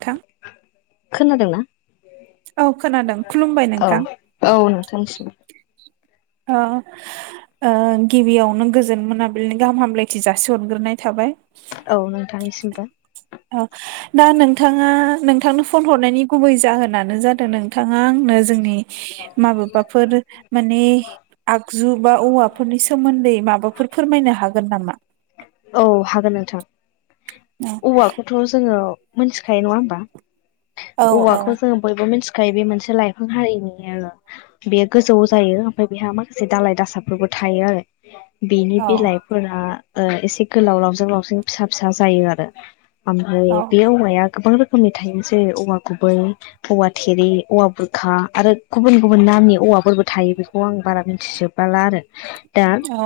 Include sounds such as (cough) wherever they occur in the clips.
थां। दोंना? औ खोनादों, खुलुमबाय औ नोंथां। औ नोंथांनिसिम ओ ओ गिबियावनो गोजोन मोनाबिलिनि गाहाम हामलायथि जासिहरग्रोनाय थाबाय। औ नोंथांनिसिमबो। औ, दा नोंथाङा नोंथांनो फन हरनायनि गुबै जाहोनानो जादों नोंथाङा आंनो जोंनि माबेबाफोर माने आगजु बा औवाफोरनि सोमोन्दै माबाफोर फोरमायनो हागोन नामा? औ हागोन नोंथां औवाखौ थ' जोङो मोनथिखायो नङा होमबा औ औ औवाखौ जोङो बयबो मिथिखायो बे मोनसे लाइफां हारिनि बेयो गोजौ जायो ओमफाय बेहा माखासे दालाय दासाफोरबो थायो आरो। बेनि औ बिलाइफोरा ओ एसे गोलाव लावजों लावजों फिसा फिसा जायो आरो। ओमफाय औ बे औवाया गोबां रो खोमनि थायो जेरै औवा गुबै औवा थेरे औवा बुरखा आरो गुबुन गुबुन नामनि औवाफोरबो थायो बेखौ आं बारा मिथिजोबला आरो। दा औ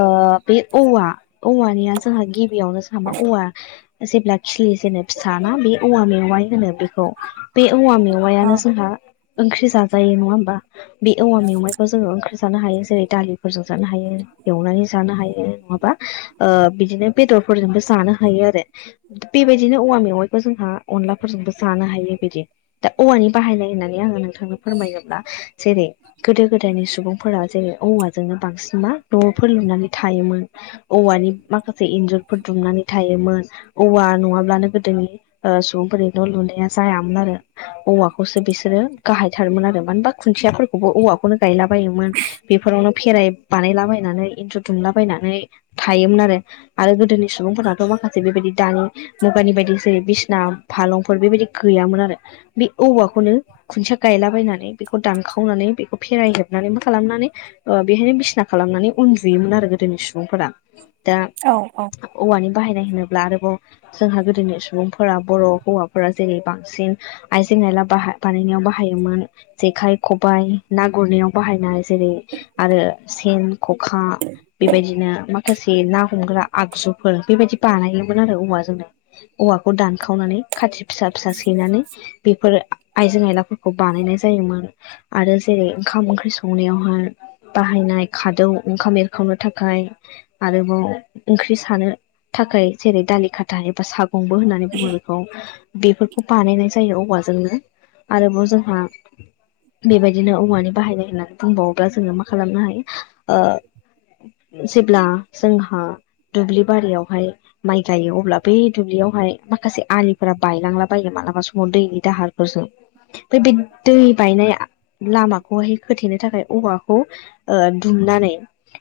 ओ बे औवा औवानिया जोंहा गिबियावनो जोंहा मा औवा जेब्ला खिलि जेनो फिसाना बे औवा मेवाय होनो बेखौ। बे औवा औ मेवायानो जोंहा ओंख्रि जाजायो नङा होमबा? बे औवा मेवाइखौ जोङो ओंख्रि जानो हायो जेरै दालि फोरजों जानो हायो, एवनानै जानो हायो, नङाबा ओ बिदिनो बेदरफोरजोंबो जानो हायो आरो। बेबायदिनो औवा मेवाय खौ जोंहा अनलाफोरजोंबो जानो हायो बिदि। दा औवानि बाहायनाय होननानै आङो नोंथां नो फोरमायोब्ला जेरै गोदो गोदायनि सुबुंफोरा जेरै औवाजोंनो बांसिन मा न'फोर लुनानै थायोमोन। औवानि माखासे इन्जुरफोर दुमनानै थायोमोन। औवा नङाब्लानो गोदोनि ओ सुबुंफोरनि न' लुनाया जायामोन आरो औमाखौसो बिसोरो गाहाय थारमोन आरो मानो होनबा खुन्थियाफोरखौबो औवाखौनो गायला बायोमोन। बेफोरावनो फेराइ बानायलाबायनानै इन्जुर दुमलाबायनानै थायोमोन आरो। आरो गोदोनि सुबुंफोरनाथ' माखासे बेबायदि दानि मुगानि बायदि जेरै बिसना फालंफोर बेबायदि गैयामोन आरो। बे औवाखौनो खुन्थिया गायलाबायनानै बेखौ दानखावनानै बेखौ फेरायजोबनानै मा खालामनानै ओ बेहायनो बिसिना खालामनानै उन्दुयोमोन आरो गोदोनि सुबुंफोरा। दा औ औ। औवानि बाहायनाय होनोब्ला आरोबाव जोंहा गोदोनि सुबुंफोरा बर' हौवाफोरा जेरै बांसिन आइजें आइला बाहा बानायनायाव बाहाय हायोमोन जेखाइ, खबाइ ना गुरनायाव बाहायनाय जेरै आरो सेन खखा बेबायदिनो मा खासे ना हमग्रा आगजुफोर बेबायदि बानायोमोन आरो औमाजोंनो। औवाखौ दानखावनानै खाथि फिसा फिसा सैनानै बेफोर आ आइजें आइलाफोर खौ बानायनाय जायोमोन। आरो जेरै ओंखाम ओंख्रि संनायावहाय बाहायनाय खादौ ओंखाम एरखावनो थाखाय आरोबाव ओंख्रि सानो थाखाय जेरै दालि खाथा एबा साग गंबो होननानै बुङो बेखौ। बेफोरखौ बानायनाय जायो औवाजोंनो। आरोबाव जोंहा बेबायदिनो औवानि बाहायनाय होननानै बुंबावोब्ला जोङो मा खालामनो हायो ओ जेब्ला जोंहा दुब्लि बारियावहाय माइ गायो अब्ला बे दुब्लियावहाय माखासे आलिफोरा बायलांला बायो मालाबा समाव दैनि दाहारफोरजों (unintelligible) बे दै बायनाय लामाखौहाय खोथेनो थाखाय औवाखौ ओ दुमनानै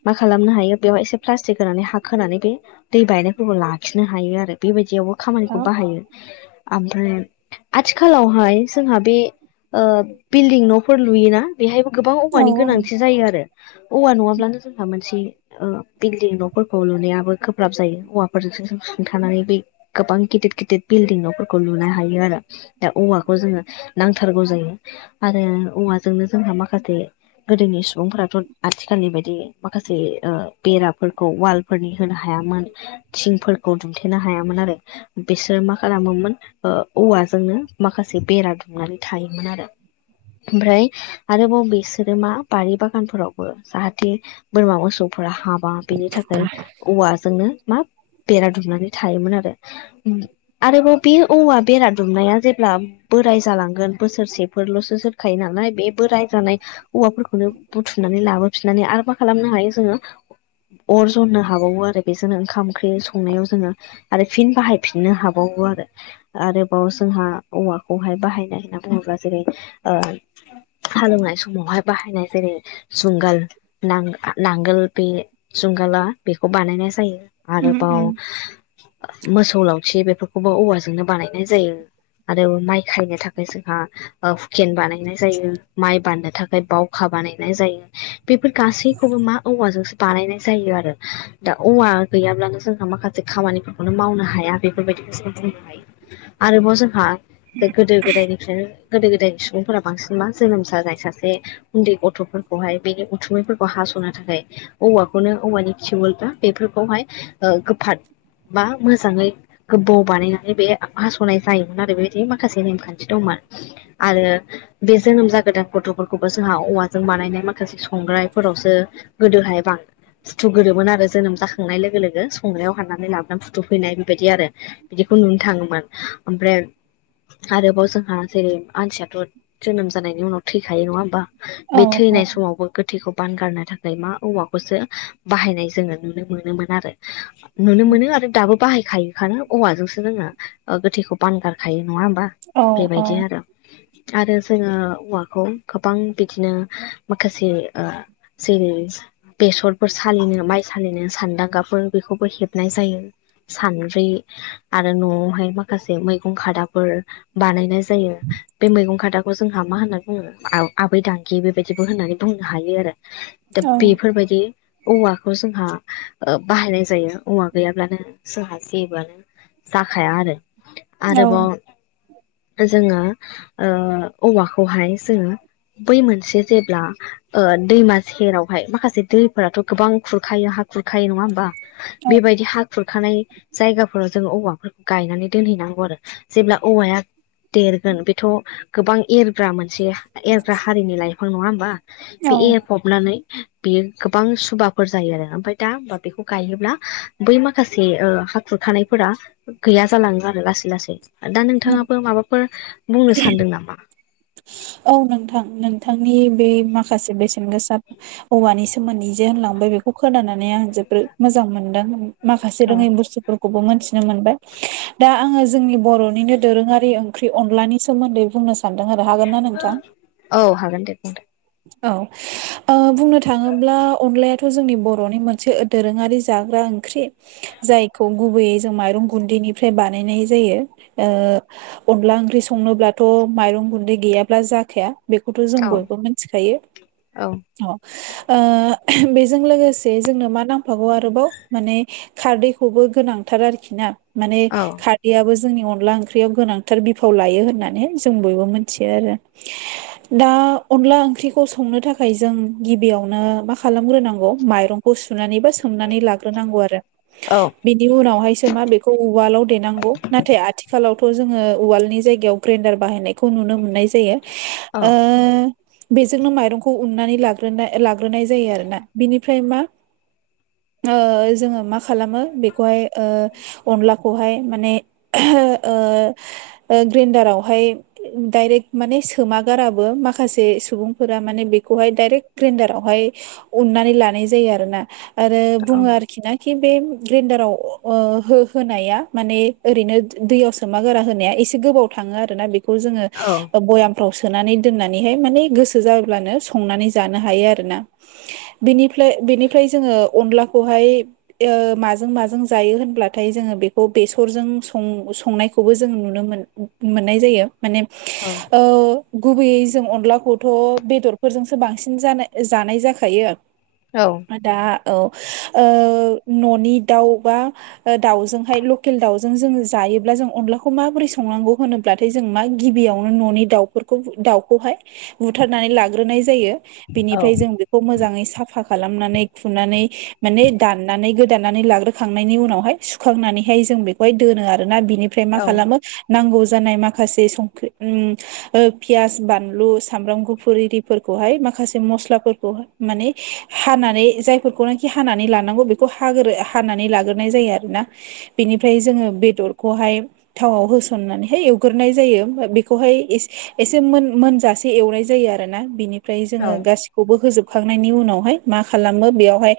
मा खालामनो हायो बेयावाय एसे प्लास्टिक होनानै हा होनानै बे दै बायनायफोरखौ लाखिनो हायो आरो बेबायदियावबो औ खामानिखौ बाहायो। ओमफ्राय आथिखालावहाय जोंहा बे ओ बिल्डिं न'फोर लुयोना बेहायबो गोबां औ औवानि गोनांथि जायो आरो। औवा नङाब्लानो जोंहा मोनसे ओ बिल्दिं न'फोरखौ लुनायाबो गोब्राब जायो। औवाफोरजोंसो जों सुंन्थानानै बै गोबां गिदिर- गिदिर बिलडिं न'फोरखौ लुनो हायो आरो। दा औवाखौ जोङो (unintelligible) (unintelligible) जायो आरो औवाजोंनो जोंहा माखासे गोदोनि सुबुंफोराथ' आथिखालनि बायदि माखासे ओ बेराफोरखौ वाल फोरनि होनो हायामोन थिंफोरखौ दुमथेनो हायामोन आरो। बेसोर मा खालामोमोन ओ औवाजोंनो माखासे बेरा दुमनानै थायोमोन आरो। ओमफ्राय आरोबाव बिसोरो मा बारि बागानफोरावबो जाहाथे बोरमा मोसौफोरा हाबा बेनि थाखाय औवा जोंनो मा बेरा दुमनानै थायोमोन आरो। ओम आरोबाव बे औवा बेरा दुमनाया जेब्ला बोराय जालांगोन बोसोरसेफोरल'सो जोरखायो नालाय बे बोरायजानाय औवाफोरखौनो बुथुम नानै लाबोफिननानै आरो मा खालामनो हायो जोङो अर जननो हाबावो आरो बेजोंनो ओंखाम ओंख्रि संनायाव जोङो आरो फिन बाहाय फिननो हाबावो आरो। आरोबाव जोंहा औवाखौहाय बाहायनाय (unintelligible) जेनबा जेरैक्षओ हालेवनाय समावहाय बाहायनाय जेरै जुंगाल नांग -नांगोल बे जुंगाला बेखौ बानायनाय जायो। उम उम आरोबाव मोसौ लावथि बेफोरखौबो औवाजोंनो बानायनाय जायो आरो माइ खायनो थाखाय जों (unintelligible) हुकेन बानायनाय जायो माइ बान्नो थाखाय बावखा बानायनाय जायो। बेफोर गासैखौबो मा औवाजोंसो बानायनाय जायो आरो। दा औवा गैयाब्लानो जोंहा माखासे खामानिफोरखौनो मावनो हाया बेफोरबायदिखौसो बुंनो हायो। आरोबाव जोंहा गोदो- गोदायनि गोदो -गोदायनि सुबुंफोरा बांसिन मा जोनोम जानाय सासे उन्दै गथ'फोरखौहाय बेनि उथसुमैफोरखौ हास'नो थाखाय औवाखौनो औवानि खिवलफ्रा बेफोरखौहाय ओ गोफार बा मोजाङै गोबौ बानायनानै बे हास'नाय जायोमोन आरो बेदि माखासे नेमखान्थि (unintelligible) आरो बे जोनोम जागोदान गथ'फोरखौबो जोंहा औवाजों बानायनाय माखासे संग्रायफोरावसो गोदोहाय (unintelligible) फुथुगोरोमोन आरो जोनोम जाखांनाय लोगो- लोगो संनायाव हाननानै लाबोनानै फुथु फैनाय बेबायदि आरो। बिदिखौ नुनो थाङोमोन। ओमफ्राय आरोबाव जोंहा जेरै मानसियाथ' जोनोम जानायनि उनाव थैखायो नङा होमबा? औ बे औ थैनाय समावबो गोथैखौ बानगारनो थाखाय मा औवाखौसो बाहायनाय जोङो नुनो मोनोमोन आरो। नुनो मोनो आरो दाबो बाहायखायोखानो औवाजोंसो जोङो गोथैखौ बानगारखायो नङा होमबा? औ औ बेबायदि आरो आरो जोङो औवाखौ गोबां बिदिनो माखासे ओ (unintelligible) बेसरफोर सालिनो माइ सालिनो सान्दांगाफोर बेखौबो हेबनाय जायो। सानद्रै आरो न'आवहाय माखासे मैगं खादाफोर बानायनाय जायो। बे मैगं खादाखौ जोंहा मा होनना बुङो आबै दांगि बेबायदिबो होननानै बुंनो हायो आरो। दा बेफोरबायदि औवाखौ जोंहा बाहायनाय जायो औवा गैयाब्लानो जोंहा जेबोआनो जाखाया आरो आरोबाव जोङो ओ औवाखौहाय जोङो बै मोनसे जेब्ला ओ दैमा सेरावहाय माखासे दैफोराथ' गोबां औ बेबायदि हा खुरखानाय जायगाफोराव जोङो औवाफोरखौ गायनानै दोनहैनांगौ आरो जेब्ला औवाया देरगोन बेथ' गोबां एरग्रा मोनसे एरग्रा हारिनि लाइफ दफां नङा होमबा बे औ (unintelligible) नानै बेयो गोबां सुबाफोर जायो आरो ओमफ्राय दा हबा बेखौ गायनोब्ला बै माखासे ओ हाखुर थानायफोरा गैया जालाङो आरो लासै लासै दा औ नोंथाङाबो माबाफोर बुंनो सान्दों नामा? औ नोंथां नोंथांनि बे माखासे बेसेन गोसा औवानि सोमोन्दै जे होनलांबाय बेखौ खोनानानै आं जोबोद मोजां मोनदों। माखासे औ रोङै बुस्थुफोरखौबो मोनथिनो मोनबाय। दा आङो जोंनि बर'निनो दोरोङारि ओंख्रि अनलानि सोमोन्दै बुंनो सानदों आरो हागोन ना नों? (unintelligible) औ हागोन दे बुं दे। औ ओ बुंनो थाङोब्ला अनलाया थ' जोंनि बर'नि मोनसे दोरोङारि जाग्रा ओंख्रि। जायखौ गुबैयै जों माइरं गुन्दैनिफ्राय बानायनाय जायो ओ। अनला ओंख्रि संनोब्लाथ' माइरं गुन्दै गैयाब्ला जाखाया बेखौथ' जों औ बयबो मिथिखायो औ अ बेजों लोगोसे जोंनो मा नांफागौ आरोबाव माने खारदैखौबो गोनांथार आरोखि ना माने औ खार याबो जोंनि अनला ओंख्रियाव गोनांथार बिफाव लायो होननानै जों बयबो मोनथियो आरो दा अनला ओ ओंख्रिखौ संनो थाखाय जों गिबियावनो मा खालामग्रोनांगौ माइरंखौ सुनानै बा सोमनानै ला नांगौ आरो औ बिनि उनावहायसो मा बेखौ उवालाव देनांगौ नाथाय आथिखालावथ' जोङो उवालनि जायगायाव ग्रेन्डार बाहायनायखौ नुनो मोन्नाय जायो। औ ओ बेजोंनो माइरंखौ उननानै लाग्रोनाय लाग्रोनाय जायो आरोना बिनिफ्राय मा जोङो मा खालामो बेखौहाय ओ अनलाखौहाय माने (unintelligible) ओ ओ ग्रेडार आवहाय डाइरेक्ट माने सोमागाराबो माखासे सुबुंफोरा माने बेखौहाय दाइरेक्ट ग्रेडारावहाय उननानै लानाय जायो आरोना आरो औ बुङो आरोखि ना खि बे ग्रेन्दाराव ओ हो-होनाया माने ओरैनो दै सोमा गोरा होनाया एसे गोबाव थाङो आरो ना बेखौ जोङो औ बयामफ्राव सोनानै दोननानैहाय माने गोसो जाब्लानो संनानै जानो हायो आरोना। बिनिफ्लाय बिनिफ्राय जोङो अनलाखौहाय ओ माजों माजों जायो होनब्लाथाय जोङो बेखौ बेसरजों सं-संनायखौबो जों नुनो मोन मोननाय जायो माने औ औ गुबैयै जों अनलाखौ थ' बेदरफोरजोंसो बांसिन जानाय जानाय जाखायो औ दा औ ओ न'नि दाउ बा ओ दाउजोंहाय लकेल दाउजों जोङो जायोब्ला जों अनलाखौ माबोरै संनांगौ होनोब्ला ब्लाथाय जों मा गिबियावनो न'नि दाउफोरखौ दाउखौहाय बुथारनानै लाग्रोनाय जायो औ बिनिफ्राय जों बेखौ मोजाङै साफा खालामनानै खुनानै माने दाननानै गोदानानै लाग्रोखांनायनि उनावहाय सुखांनानैहाय जों बेखौहाय दोनो आरोना बिनि फ्राय मा खालामो नांगौ जानाय माखासे संख्रि उम ओ फियास बानलु सामब्राम गुफुर इरिफोरखौहाय माखासे मस्लाफोरखौहाय माने हानानै जाय फोरखौनोखि हानानै लानांगौ बेखौ हाग्रो हानानै लाग्रोनाय जायो आरोना बेनिफ्राय जोङो बेदरखौहाय थावाव होसननानैहाय एवग्रोनाय जायो बेखौहाय एसे एसे मोन मोनजा से एवनाय जायो आरोना बिनिफ्राय जोङो गासि खौबो होजोबखांनायनि उनावहाय मा खालामो बेयावहाय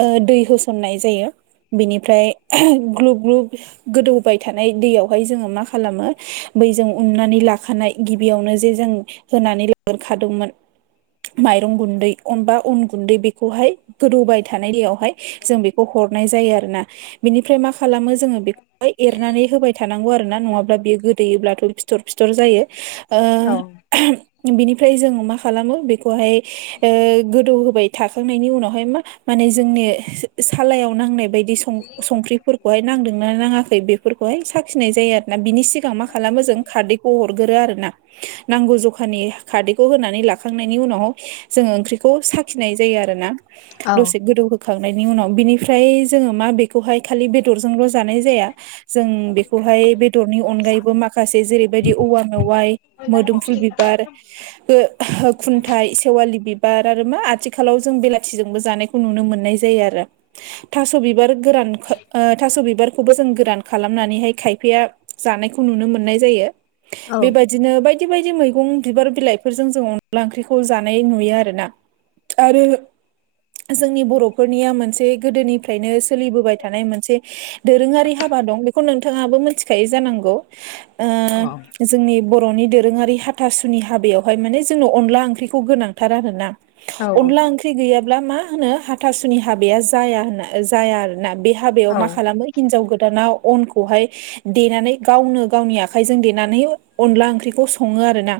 ओ दै होसननाय जायो। बेनिफ्राय ग्लुब ग्लुब गोदौबाय थानाय दैयावहाय जोङो मा खालामो बैजों उननानै लाखानाय गिबियावनो जे जों होनानै लाग्रोखादोंमोन माइरं गुन्दै अनबा अन गुन्दै बेखौहाय गोदौबाय थानाय दैयाव हाय जों बेखौ हरनाय जायो आरोना बेनिफ्राय मा खालामो जोङो बेखौहाय एरनानै होबाय थानांगौ आरोना नङाब्ला बेयो गोदोयोब्लाथ' फिथर फिथर जायो। ओ बिनिफ्राय जों मा खालामो बेखौहाय ओ गोदौ होबाय साखांनायनि उनावहाय मा माने जोंनि सालायाव नांनाय बायदि बि सं-संख्रिफोरखौहाय नांदोंना नाङाखै बेफोरखौहाय साखिनाय जायो आरोना बिनि सिगां मा खालामो जों खारदैखौ हरगोरो आरो ना नांगौ जखानि खारदैखौ होनानै लाखांनायनि उनाव जोङो ओंख्रिखौ साखिनाय जायो आरो ना दसे गोदौ होखांनायनि उनाव बिनिफ्राय जोङो मा बेखौहाय खालि बेदरजोंल' जानाय जाया जों बेखौहाय बेदरनि अनगायैबो माखासे जेरैबायदि औवा मेवाइ मोदोमफुल बिबार बो खुन्थाइ सेवालि बिबार आरो मा आथिखालाव जों बेलाथिजोंबो जानाय नुनो मोननाय जायो आरो थास' बिबार गोरान थास' बिबार खौ जों गोरान‌ खालामनानैहाय खायफाया जानायखौ नोनो मोननाय जायो बेबाय दिनो बायदि बायदि मैगं बिबार बिलाइफोरजों जों अनला ओंख्रिखौ जानाय नुयो आरोना आरो जोंनि बर'फोरनिया मोनसे गोदोनिफ्रायनो सोलिबोबाय थानाय मोनसे दोरोङारि हाबा दं बेखौ नोंथाङाबो मोनथि खायो जानांगौ ओ अ जोंनि बर'नि दोरोङारि हाथासुनि हाबायावहाय माने जोंनो अनला ओंख्रिखौ गोनांथार आरोना अनला ओंख्रि गैयाब्ला मा होनो हाथासुनि हाबाया जाया होनना जाया आरोना बे हाबायाव मा खालामो हिनजाव गोदाना अनखौहाय देनानै गावनो गावनि आखाइजों देनानै अनला ओंख्रिखौ सङो आरोना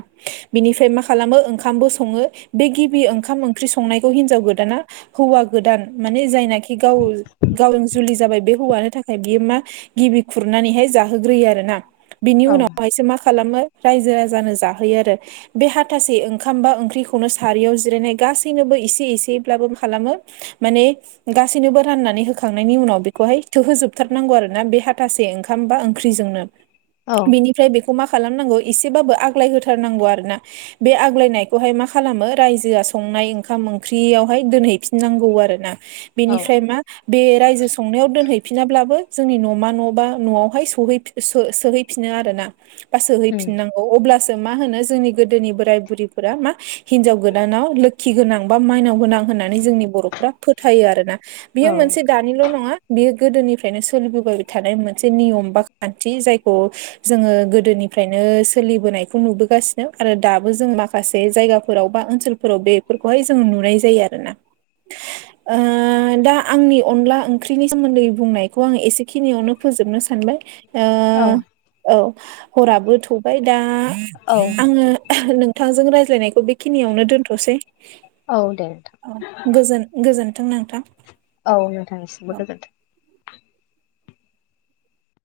बेनिफ्राय मा खालामो ओंखामबो सङो बे गिबि ओंखाम ओंख्रि संनाय खौ हिनजाव गोदाना हौवा गोदान माने जायनाखि गाव गावजों जुलि जाबाय बे हौवानो थाखाय बियो मा गिबि खुरनानैहाय जाहोग्रोयो आरोना बिनि औ औ उनावहायसो मा खालामो रायजो राजानो जाहोयो आरो बे हाथासे ओंखाम बा ओंख्रिखौनो सारियाव जिरायनाय गासैनोबो एसे एसेब्लाबो मा खालामो माने गासैनोबो राननानै होखांनायनि उनाव बेखौहाय थोहोजोबथारनांगौ आरोना बे हाथासे ओं खामबा ओंख्रिजोंनो बेनिफ्राय बेखौ मा खालामनांगौ एसेबाबो आग्लाय होथारनांगौ आरोना बे आग्लायनायखौहाय मा खालामो रायजोआ संनाय ओंखाम ओंख्रियावहाय दोनहैफि नांगौ आरोना बिनिफ्राय मा बे रायजो संनायाव दोनहैफिनाब्लाबो जोंनि न'मा न' बा न'वावहाय सहैफि सोहैफिनो आरोना बा उम सोहैफिनांगौ अब्ला जों मा होनो जोंनि गोदोनि बोराइ बुरैफोरा मा हिनजाव गोदानाव लोखि गोनां बा माइनाव गोनां होननानै जोंनि बर'फ्रा फोथायो आरोना बियो औ मोनसे दानिल' नङा बेयो गोदोनिफ्रायनो सोलिबोबाय थानाय मोनसे नियम बा खान्थि जायखौ जोंङो गोदोनिफ्रायनो सोलिबोनाय खौ नुबोगासिनो आरो दाबो जों माखासे जायगाफोराव बा ओनसोलफोराव बेफोरखौहाय जोंङ नुनाय जायो आरोना (inaudible) ओ दा आंनि अनला ओंख्रिनि सोमोन्दै बुंनायखौ आं एसेखिनियावनो फोजोबनो सानबाय औ औ ओ हराबो थौबाय दा औ आंङो नोंथांजों रायज्लायनायखौ बेखिनियावनो दोनथ'सै औ दे नोंथां औ गोजोन गोजोन्थों नोंथां औ नोंथांनिसिमबो गोजोन्थों